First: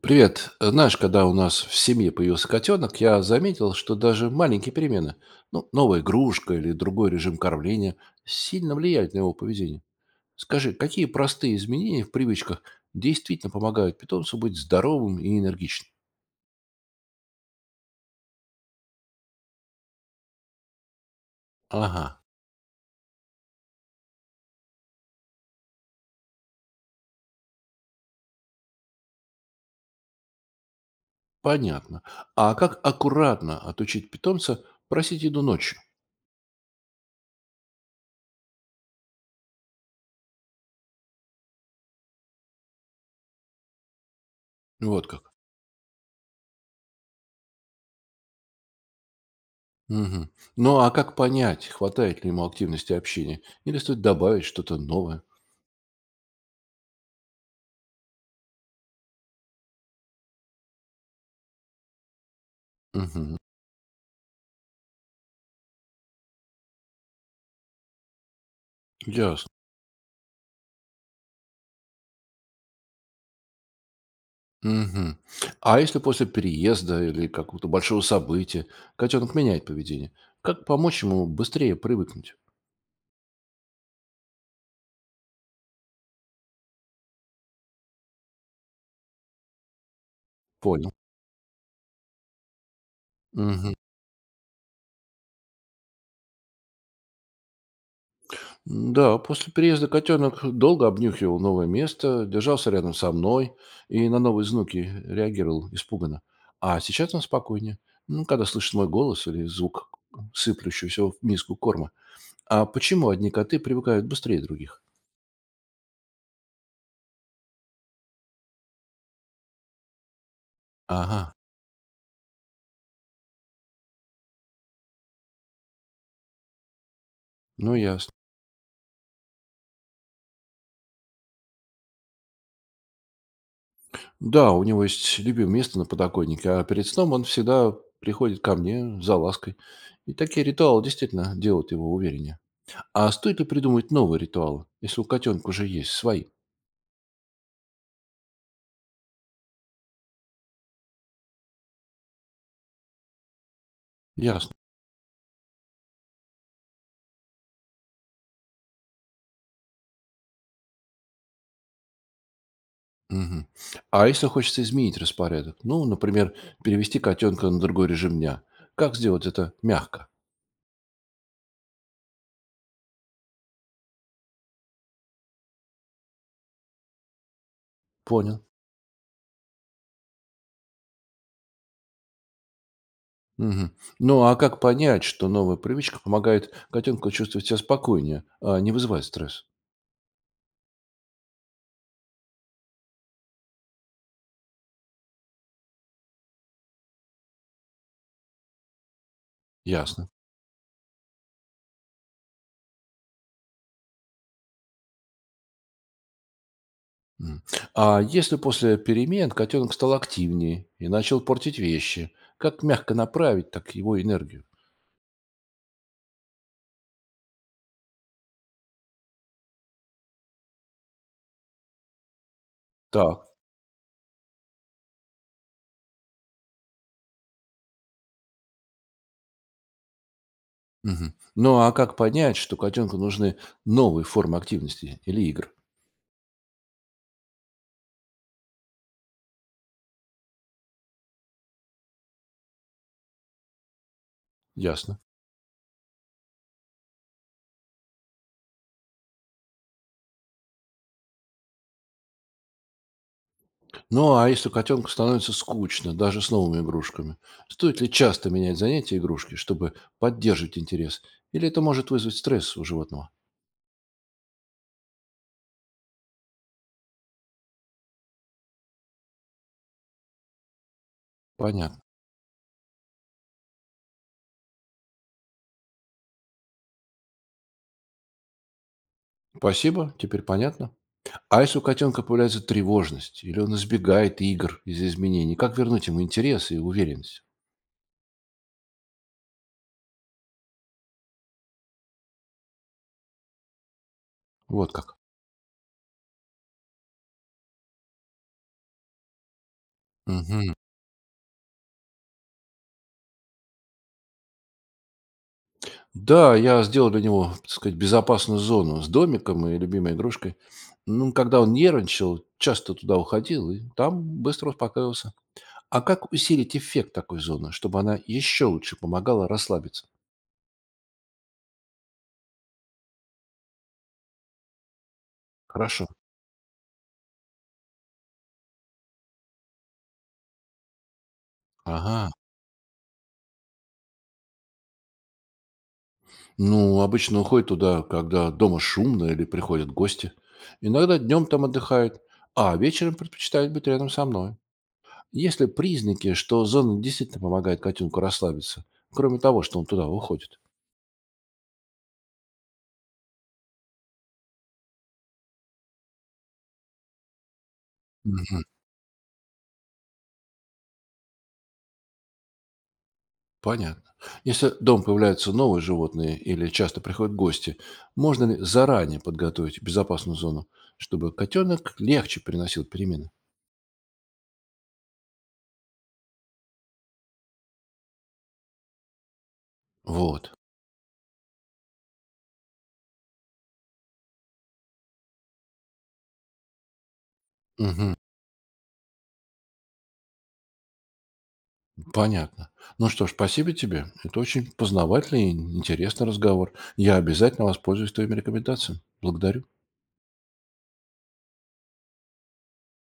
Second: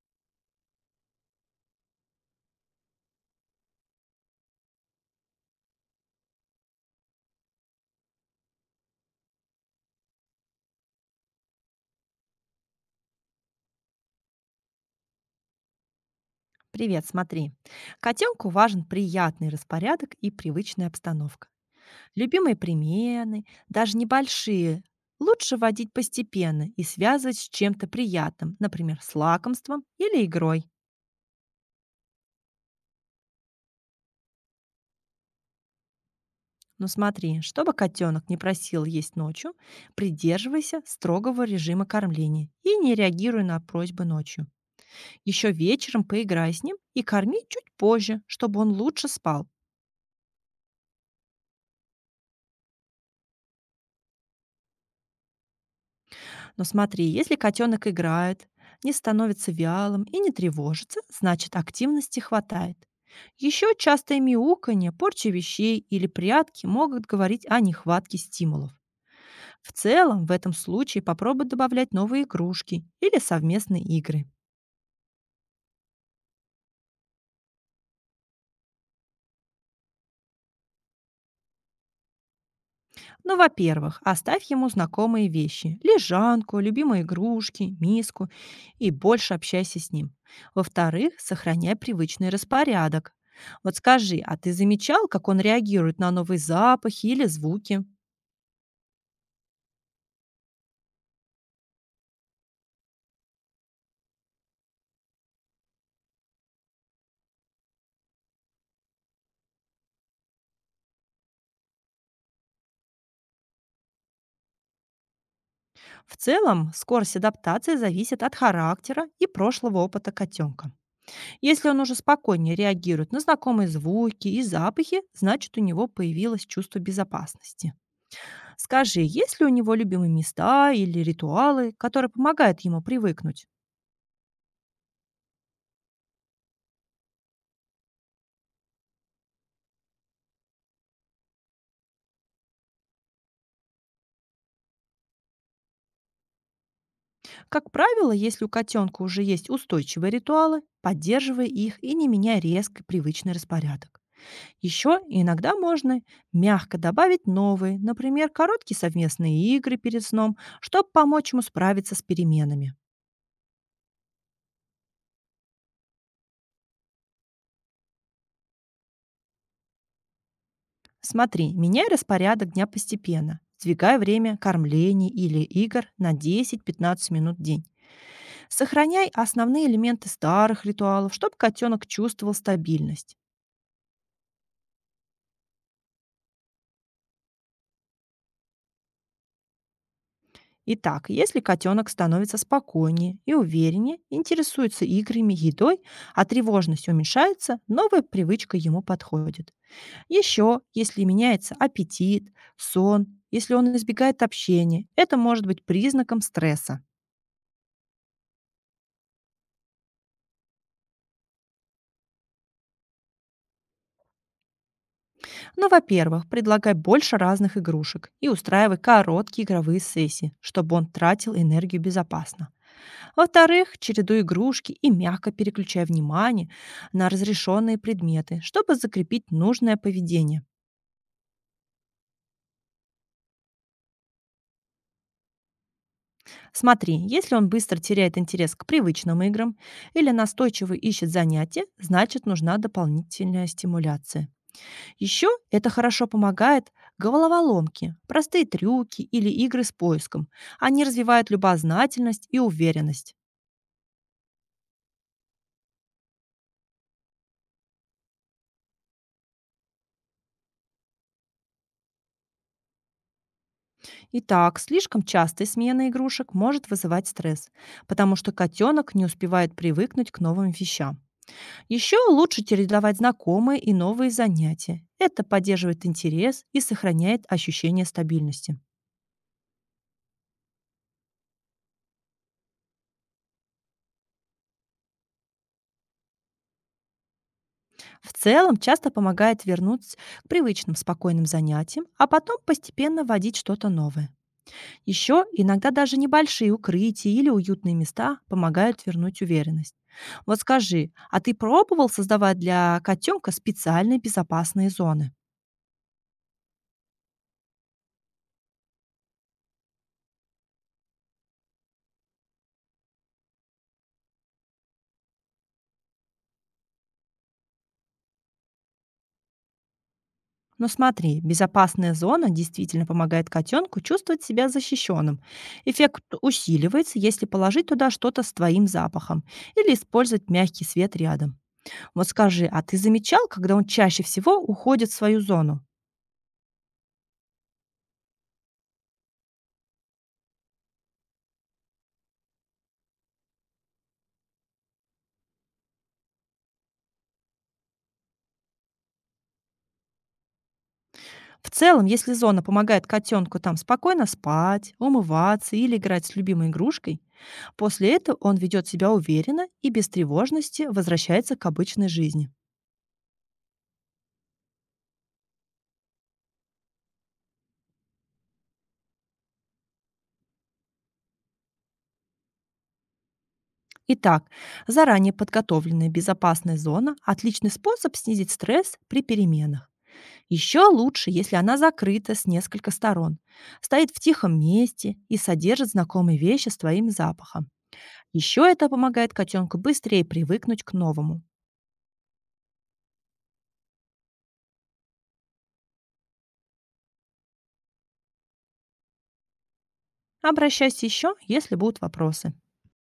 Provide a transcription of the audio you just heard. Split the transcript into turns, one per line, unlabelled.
Привет. Знаешь, когда у нас в семье появился котенок, я заметил, что даже маленькие перемены, ну, новая игрушка или другой режим кормления, сильно влияют на его поведение. Скажи, какие простые изменения в привычках действительно помогают питомцу быть здоровым и энергичным?
Привет, смотри. Котенку важен приятный распорядок и привычная обстановка.
Ага,
Любимые примены, даже небольшие, лучше вводить постепенно и связывать с чем-то приятным, например, с лакомством или игрой.
понятно. А как аккуратно отучить питомца просить еду ночью?
Но смотри, чтобы котенок не просил есть ночью, придерживайся строгого режима кормления и не реагируй на просьбы ночью.
Вот как.
Еще вечером поиграй с ним и корми чуть позже, чтобы он лучше спал.
Мгм. Ну, а как понять, хватает ли ему активности общения? Или стоит добавить что-то новое?
Но смотри, если котенок играет, не становится вялым и не тревожится, значит, активности хватает.
Угу.
Еще частое мяуканье, порча вещей или прятки могут говорить о нехватке стимулов.
Ясно.
В целом, в этом случае попробуй добавлять новые игрушки или совместные игры.
Мгм. А если после переезда или какого-то большого события котенок меняет поведение, как помочь ему быстрее привыкнуть?
Ну, во-первых, оставь ему знакомые вещи — лежанку, любимые игрушки, миску — и больше общайся с ним.
Понял.
Во-вторых, сохраняй привычный распорядок.
Мгм.
Вот скажи, а ты замечал, как он реагирует на новые запахи или звуки?
Да, после переезда котенок долго обнюхивал новое место, держался рядом со мной и на новые звуки реагировал испуганно. А сейчас он спокойнее, ну, когда слышит мой голос или звук сыплющегося в миску корма. А почему одни коты привыкают быстрее других?
В целом, скорость адаптации зависит от характера и прошлого опыта котенка.
Ага,
Если он уже спокойнее реагирует на знакомые звуки и запахи, значит, у него появилось чувство безопасности.
ну ясно.
Скажи, есть ли у него любимые места или ритуалы, которые помогают ему привыкнуть?
Да, у него есть любимое место на подоконнике, а перед сном он всегда приходит ко мне за лаской. И такие ритуалы действительно делают его увереннее. А стоит ли придумать новые ритуалы, если у котенка уже есть свои?
Как правило, если у котенка уже есть устойчивые ритуалы, поддерживай их и не меняй резко привычный распорядок.
Ясно.
Еще иногда можно мягко добавить новые, например, короткие совместные игры перед сном, чтобы помочь ему справиться с переменами.
Мгм. А если хочется изменить распорядок? Ну, например, перевести котенка на другой режим дня. Как сделать это мягко?
Смотри, меняй распорядок дня постепенно. Сдвигай время кормлений или игр на 10-15 минут в день.
Понял.
Сохраняй основные элементы старых ритуалов, чтобы котенок чувствовал стабильность.
Мгм. Ну, а как понять, что новая привычка помогает котенку чувствовать себя спокойнее, а не вызывает стресс?
Итак, если котенок становится спокойнее и увереннее, интересуется играми, едой, а тревожность уменьшается, новая привычка ему подходит.
Ясно.
Еще, если меняется аппетит, сон, если он избегает общения, это может быть признаком стресса.
М. А если после перемен котенок стал активнее и начал портить вещи, как мягко направить так его энергию?
Но, во-первых, предлагай больше разных игрушек и устраивай короткие игровые сессии, чтобы он тратил энергию безопасно.
Так.
Во-вторых, чередуй игрушки и мягко переключай внимание на разрешенные предметы, чтобы закрепить нужное поведение.
Мгм. Ну а как понять, что котенку нужны новые формы активности или игр?
Смотри, если он быстро теряет интерес к привычным играм или настойчиво ищет занятия, значит, нужна дополнительная стимуляция.
Ясно.
Еще это хорошо помогает: головоломки, простые трюки или игры с поиском. Они развивают любознательность и уверенность.
Ну а если котенку становится скучно, даже с новыми игрушками, стоит ли часто менять занятия и игрушки, чтобы поддерживать интерес? Или это может вызвать стресс у животного?
Итак, слишком частая смена игрушек может вызывать стресс, потому что котенок не успевает привыкнуть к новым вещам.
Понятно.
Еще лучше чередовать знакомые и новые занятия. Это поддерживает интерес и сохраняет ощущение стабильности.
Спасибо, теперь понятно. А если у котенка появляется тревожность, или он избегает игр из-за изменений, как вернуть ему интерес и уверенность?
В целом, часто помогает вернуться к привычным спокойным занятиям, а потом постепенно вводить что-то новое.
Вот как.
Еще иногда даже небольшие укрытия или уютные места помогают вернуть уверенность. Вот
Мгм.
скажи, а ты пробовал создавать для котенка специальные безопасные зоны?
Да, я сделал для него, так сказать, безопасную зону с домиком и любимой игрушкой. Ну, когда он нервничал, часто туда уходил и там быстро успокоился. А как усилить эффект такой зоны, чтобы она еще лучше помогала расслабиться?
Но смотри, безопасная зона действительно помогает котенку чувствовать себя защищенным.
Хорошо.
Эффект усиливается, если положить туда что-то с твоим запахом или использовать мягкий свет рядом. Вот
Ага.
скажи, а ты замечал, когда он чаще всего уходит в свою зону?
Ну, обычно уходит туда, когда дома шумно или приходят гости. Иногда днем там отдыхает, а вечером предпочитает быть рядом со мной. Есть ли признаки, что зона действительно помогает котенку расслабиться, кроме того, что он туда уходит?
В целом, если зона помогает котенку там спокойно спать, умываться или играть с любимой игрушкой, после этого он
Мгм.
ведет себя уверенно и без тревожности возвращается к обычной жизни.
Понятно. Если дом появляются новые животные или часто приходят гости, можно ли заранее подготовить безопасную зону, чтобы котенок легче переносил перемены?
Итак, заранее подготовленная безопасная зона — отличный способ снизить стресс при переменах.
Вот.
Еще лучше, если она закрыта с нескольких сторон, стоит в тихом месте и содержит знакомые вещи с твоим запахом.
Мгм.
Еще это помогает котенку быстрее привыкнуть к новому.
Понятно. Ну что ж, спасибо тебе. Это очень познавательный и интересный разговор. Я обязательно воспользуюсь твоими рекомендациями. Благодарю.
Обращайся еще, если будут вопросы.